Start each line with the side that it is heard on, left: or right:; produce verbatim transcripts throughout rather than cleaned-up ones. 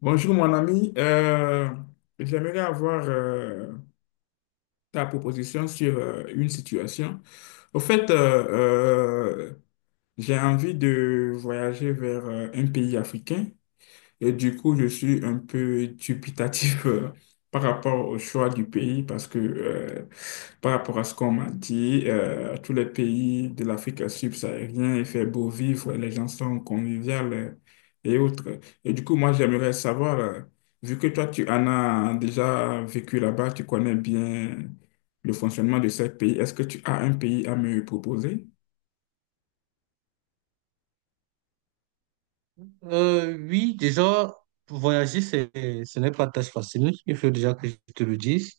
left: Bonjour mon ami. Euh, j'aimerais avoir euh, ta proposition sur euh, une situation. Au fait, euh, euh, j'ai envie de voyager vers euh, un pays africain, et du coup, je suis un peu dubitatif, euh, par rapport au choix du pays, parce que euh, par rapport à ce qu'on m'a dit, euh, tous les pays de l'Afrique subsaharienne, il fait beau vivre, les gens sont conviviaux, euh, et autres. Et du coup, moi, j'aimerais savoir, euh, vu que toi, tu en as déjà vécu là-bas, tu connais bien le fonctionnement de ces pays, est-ce que tu as un pays à me proposer?
right: Euh, oui, déjà, voyager, c'est, ce n'est pas tâche facile. Il faut déjà que je te le dise.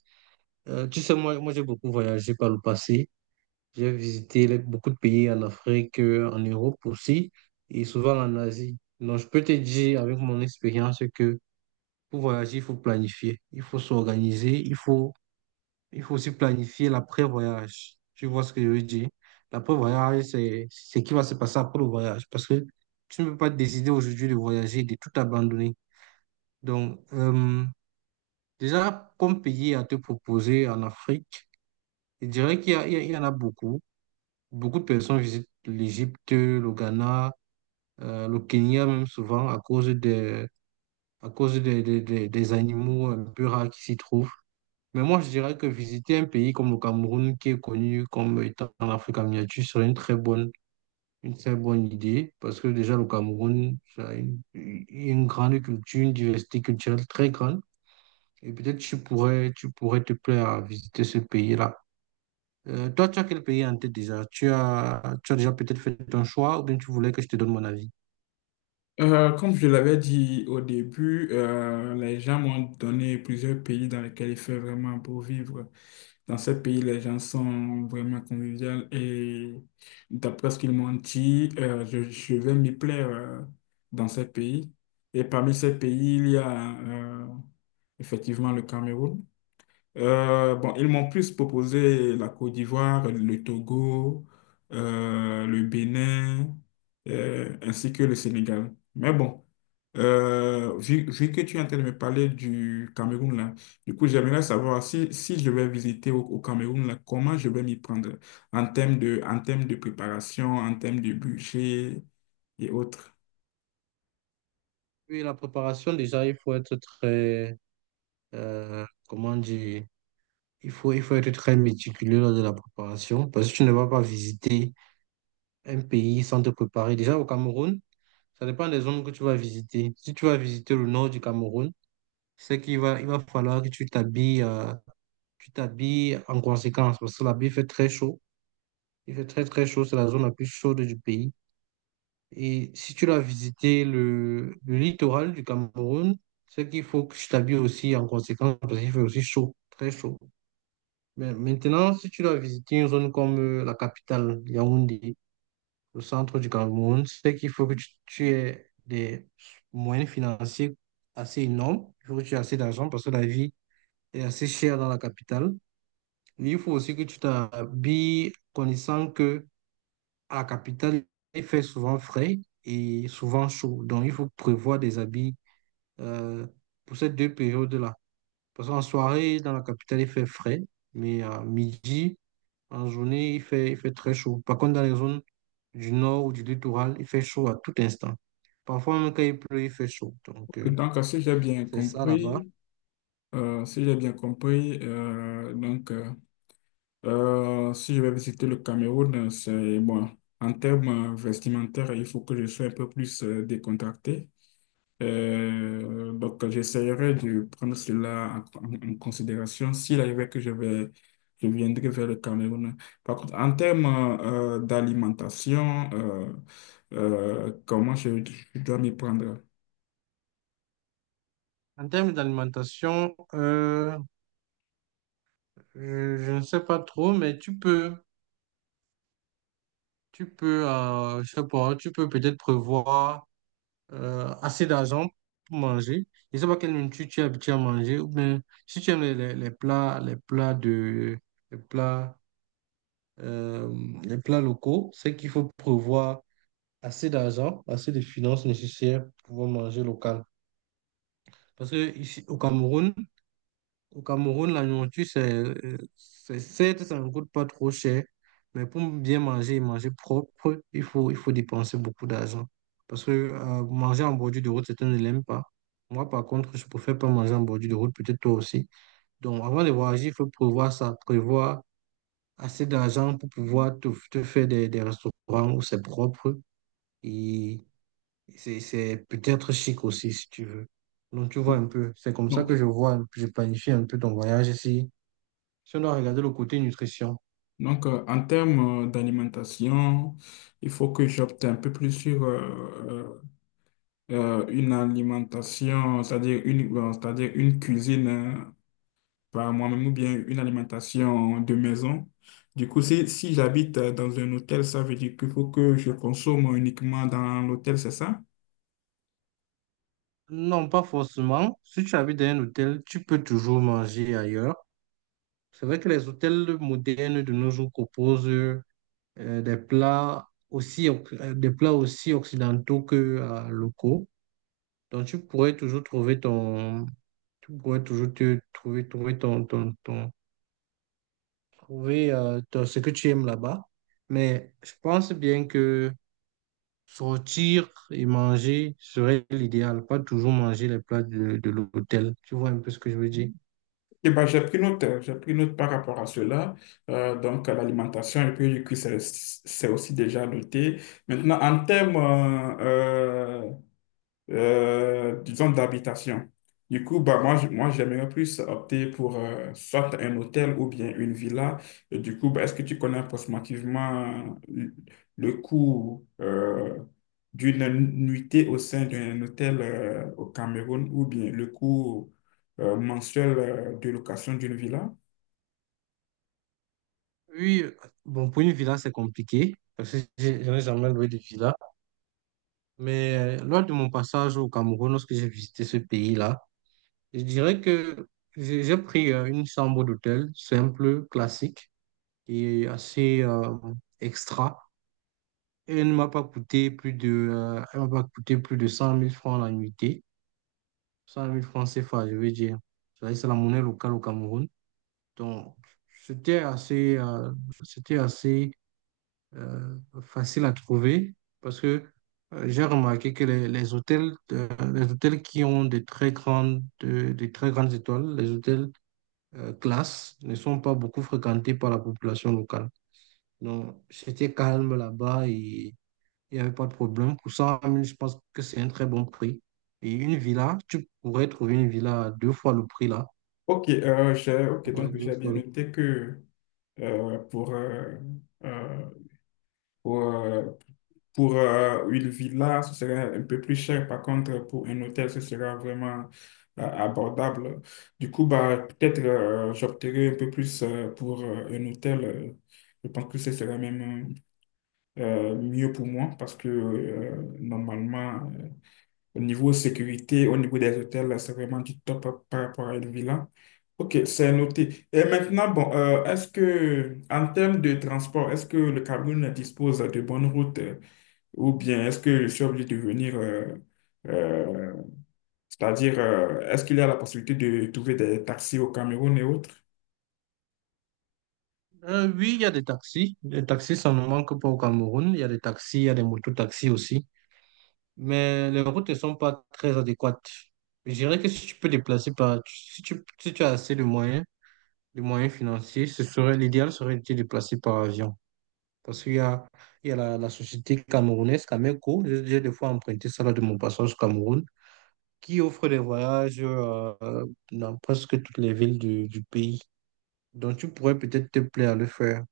right: Euh, tu sais, moi, moi j'ai beaucoup voyagé par le passé. J'ai visité les- beaucoup de pays en Afrique, euh, en Europe aussi, et souvent en Asie. Donc, je peux te dire avec mon expérience que pour voyager, il faut planifier, il faut s'organiser, il faut, il faut aussi planifier l'après-voyage. Tu vois ce que je veux dire? L'après-voyage, c'est, c'est ce qui va se passer après le voyage. Parce que tu ne peux pas décider aujourd'hui de voyager et de tout abandonner. Donc, euh, déjà, comme pays à te proposer en Afrique, je dirais qu'il y a- il y a- il y en a beaucoup. Beaucoup de personnes visitent l'Égypte, le Ghana, euh, le Kenya même souvent à cause des, à cause des, des, des- des animaux un peu rares qui s'y trouvent. Mais moi, je dirais que visiter un pays comme le Cameroun, qui est connu comme étant en Afrique en miniature, serait une très bonne, une très bonne idée parce que déjà, le Cameroun, ça a une, une grande culture, une diversité culturelle très grande. Et peut-être tu pourrais, tu pourrais te plaire à visiter ce pays-là. Euh, toi, tu as quel pays en tête déjà? Tu as, tu as déjà peut-être fait ton choix ou bien tu voulais que je te donne mon avis?
left: Euh, comme je l'avais dit au début, euh, les gens m'ont donné plusieurs pays dans lesquels il fait vraiment beau vivre. Dans ces pays, les gens sont vraiment conviviaux, et d'après ce qu'ils m'ont dit, euh, je, je vais m'y plaire euh, dans ces pays. Et parmi ces pays, il y a euh, effectivement le Cameroun. Euh, bon, ils m'ont plus proposé la Côte d'Ivoire, le Togo, euh, le Bénin, euh, ainsi que le Sénégal. Mais bon, euh, vu, vu que tu es en train de me parler du Cameroun, là, du coup, j'aimerais savoir si, si je vais visiter au, au Cameroun, là, comment je vais m'y prendre en termes de, en termes de préparation, en termes de budget et autres.
right: Oui, la préparation, déjà, il faut être très, euh, comment dire, il faut, il faut être très méticuleux lors de la préparation parce que tu ne vas pas visiter un pays sans te préparer. Déjà, au Cameroun, ça dépend des zones que tu vas visiter. Si tu vas visiter le nord du Cameroun, c'est qu'il va, il va falloir que tu t'habilles euh, tu t'habilles en conséquence parce que là-bas, il fait très chaud. Il fait très, très chaud. C'est la zone la plus chaude du pays. Et si tu vas visiter le, le littoral du Cameroun, c'est qu'il faut que tu t'habilles aussi en conséquence parce qu'il fait aussi chaud, très chaud. Mais maintenant, si tu dois visiter une zone comme euh, la capitale, Yaoundé, au centre du Cameroun, c'est qu'il faut que tu, tu aies des moyens financiers assez énormes, il faut que tu aies assez d'argent parce que la vie est assez chère dans la capitale. Mais il faut aussi que tu t'habilles connaissant que à la capitale, il fait souvent frais et souvent chaud. Donc, il faut prévoir des habits euh, pour ces deux périodes-là. Parce qu'en soirée, dans la capitale, il fait frais, mais à midi, en journée, il fait, il fait très chaud. Par contre, dans les zones du nord ou du littoral, il fait chaud à tout instant. Parfois, même quand il pleut, il fait chaud. Donc, euh,
left: Donc, si j'ai bien
right: c'est ça là-bas.
left: compris, euh, si j'ai bien compris, euh, donc... euh, Euh, si je vais visiter le Cameroun, euh, c'est bon. En termes euh, vestimentaires, il faut que je sois un peu plus euh, décontracté. Euh, donc, j'essaierai de prendre cela en, en- en considération s'il arrivait que je vais, je viendrai vers le Cameroun. Par contre, en termes euh, euh, d'alimentation, euh, euh, comment je, je dois m'y prendre?
right: En termes d'alimentation, euh, je, je ne sais pas trop, mais tu peux, tu peux, euh, je sais pas, tu peux peut-être prévoir euh, assez d'argent pour manger. Je ne sais pas quelle nourriture tu es habitué à manger, ou bien si tu aimes les, les- les plats, les plats de, les plats, euh, les plats locaux, c'est qu'il faut prévoir assez d'argent, assez de finances nécessaires pour pouvoir manger local. Parce que ici, au Cameroun, au Cameroun, la nourriture, c'est, euh, c'est- certes, ça ne coûte pas trop cher, mais pour bien manger et manger propre, il faut, il faut dépenser beaucoup d'argent. Parce que euh, manger en bordure de route, certains ne l'aiment pas. Moi, par contre, je préfère pas manger en bordure de route, peut-être toi aussi. Donc, avant de voyager, il faut prévoir ça, prévoir assez d'argent pour pouvoir te, te faire des, des restaurants où c'est propre. Et C'est, c'est peut-être chic aussi, si tu veux. Donc, tu vois un peu. C'est comme ça
left: Non.
right: que je vois, je planifie un peu ton voyage ici. Si on doit regarder le côté nutrition.
left: Donc, euh, en termes euh, d'alimentation, il faut que j'opte un peu plus sur euh, euh, une alimentation, c'est-à-dire une, bon, c'est-à-dire une cuisine hein, par moi-même, ou bien une alimentation de maison. Du coup, si, si j'habite euh, dans un hôtel, ça veut dire qu'il faut que je consomme uniquement dans l'hôtel, c'est ça?
right: Non, pas forcément. Si tu habites dans un hôtel, tu peux toujours manger ailleurs. C'est vrai que les hôtels modernes de nos jours proposent euh, des plats aussi, oc- euh, des plats aussi occidentaux que euh, locaux. Donc, tu pourrais toujours trouver ton, tu pourrais toujours te trouver, trouver ton, ton, ton- trouver euh, ton- ce que tu aimes là-bas. Mais je pense bien que sortir et manger serait l'idéal, pas toujours manger les plats de, de l'hôtel. Tu vois un peu ce que je veux dire?
left: Eh ben, j'ai pris note, euh, j'ai pris note par rapport à cela. Euh, donc, à l'alimentation, et puis du coup, c'est c'est aussi déjà noté. Maintenant, en termes euh, euh, euh, disons, d'habitation. Du coup, bah, moi, je- moi, j'aimerais plus opter pour euh, soit un hôtel ou bien une villa. Et du coup, bah, est-ce que tu connais approximativement le le coût euh, d'une nuitée au sein d'un hôtel euh, au Cameroun, ou bien le coût euh, mensuel euh, de location d'une villa?
right: Oui, euh, bon, pour une villa, c'est compliqué, parce que j'ai- je n'ai jamais loué de villa. Mais euh, lors de mon passage au Cameroun, lorsque j'ai visité ce pays-là, je dirais que j'ai j'ai pris euh, une chambre d'hôtel simple, classique, et assez euh, extra. Elle ne m'a pas coûté plus de, euh, elle m'a pas coûté plus de cent mille francs la nuitée. Cent mille francs CFA, je veux dire. Ça, C'est la monnaie locale au Cameroun. Donc, c'était assez, euh, c'était assez euh, facile à trouver parce que euh, j'ai remarqué que les, les hôtels, euh, les hôtels qui ont des très grandes, de- des très grandes étoiles, les hôtels euh, classe, ne sont pas beaucoup fréquentés par la population locale. Non, c'était calme là-bas et il n'y avait pas de problème. Pour cent mille, je pense que c'est un très bon prix. Et une villa, tu pourrais trouver une villa à deux fois le prix là.
left: Ok, euh, j'ai, ok,
right: Ouais,
left: donc
right: deux
left: j'ai bien
right: fois le-
left: noté que euh, pour, euh, euh, pour, euh, pour euh, une villa, ce serait un peu plus cher. Par contre, pour un hôtel, ce sera vraiment euh, abordable. Du coup, bah, peut-être euh, j'opterai un peu plus euh, pour euh, un hôtel. euh, Je pense que ce serait même euh, mieux pour moi, parce que euh, normalement, au niveau sécurité, au niveau des hôtels, c'est vraiment du top par par rapport à une villa. OK, c'est noté. Et maintenant, bon, euh, est-ce que, en termes de transport, est-ce que le Cameroun dispose de bonnes routes, euh, ou bien est-ce que je suis obligé de venir, euh, euh, c'est-à-dire, euh, est-ce qu'il y a la possibilité de trouver des taxis au Cameroun et autres?
right: Euh, oui, il y a des taxis. Les taxis, ça ne manque pas au Cameroun. Il y a des taxis, il y a des mototaxis aussi. Mais les routes ne sont pas très adéquates. Je dirais que si tu peux déplacer par... Si tu, si tu as assez de moyens, de moyens financiers, ce serait l'idéal serait de te déplacer par avion. Parce qu'il y a, il y a la, la société camerounaise Cameco, j'ai j'ai des fois emprunté ça là de mon passage au Cameroun, qui offre des voyages euh, dans presque toutes les villes du, du pays. Donc tu pourrais peut-être te plaire à le faire.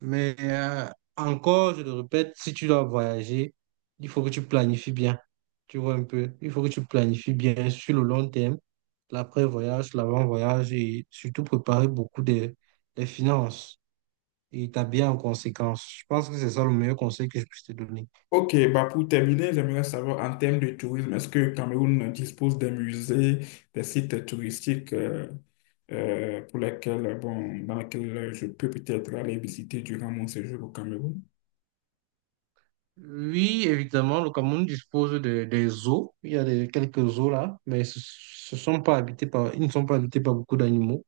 right: Mais euh, encore, je le répète, si tu dois voyager, il faut que tu planifies bien. Tu vois un peu, il faut que tu planifies bien sur le long terme, l'après-voyage, l'avant-voyage et surtout préparer beaucoup des des finances et t'habiller en conséquence. Je pense que c'est ça le meilleur conseil que je puisse te donner.
left: Ok, bah pour terminer, j'aimerais savoir, en termes de tourisme, est-ce que le Cameroun dispose des musées, des sites touristiques, euh, euh, pour lesquels, bon, dans lesquels je peux peut-être aller visiter durant mon séjour au Cameroun?
right: Oui, évidemment, le Cameroun dispose de- des eaux. Il y a des, quelques eaux là, mais ce, ce sont pas habités par, ils ne sont pas habités par beaucoup d'animaux.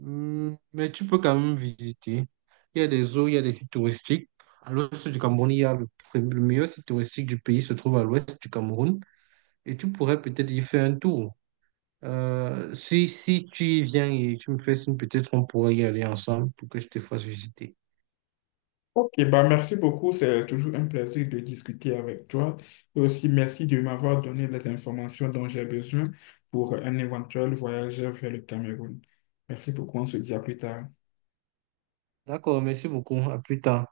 right: Hum. Mais tu peux quand même visiter. Il y a des eaux, il y a des sites touristiques. À l'ouest du Cameroun, il y a le, prim- le meilleur site touristique du pays, se trouve à l'ouest du Cameroun. Et tu pourrais peut-être y faire un tour. Euh, si, si tu y viens et tu me fais signe, peut-être on pourrait y aller ensemble pour que je te fasse visiter.
left: Ok, bah merci beaucoup, c'est toujours un plaisir de discuter avec toi. Et aussi, merci de m'avoir donné les informations dont j'ai besoin pour un éventuel voyage vers le Cameroun. Merci beaucoup, on se dit à plus tard.
right: D'accord, merci beaucoup. À plus tard.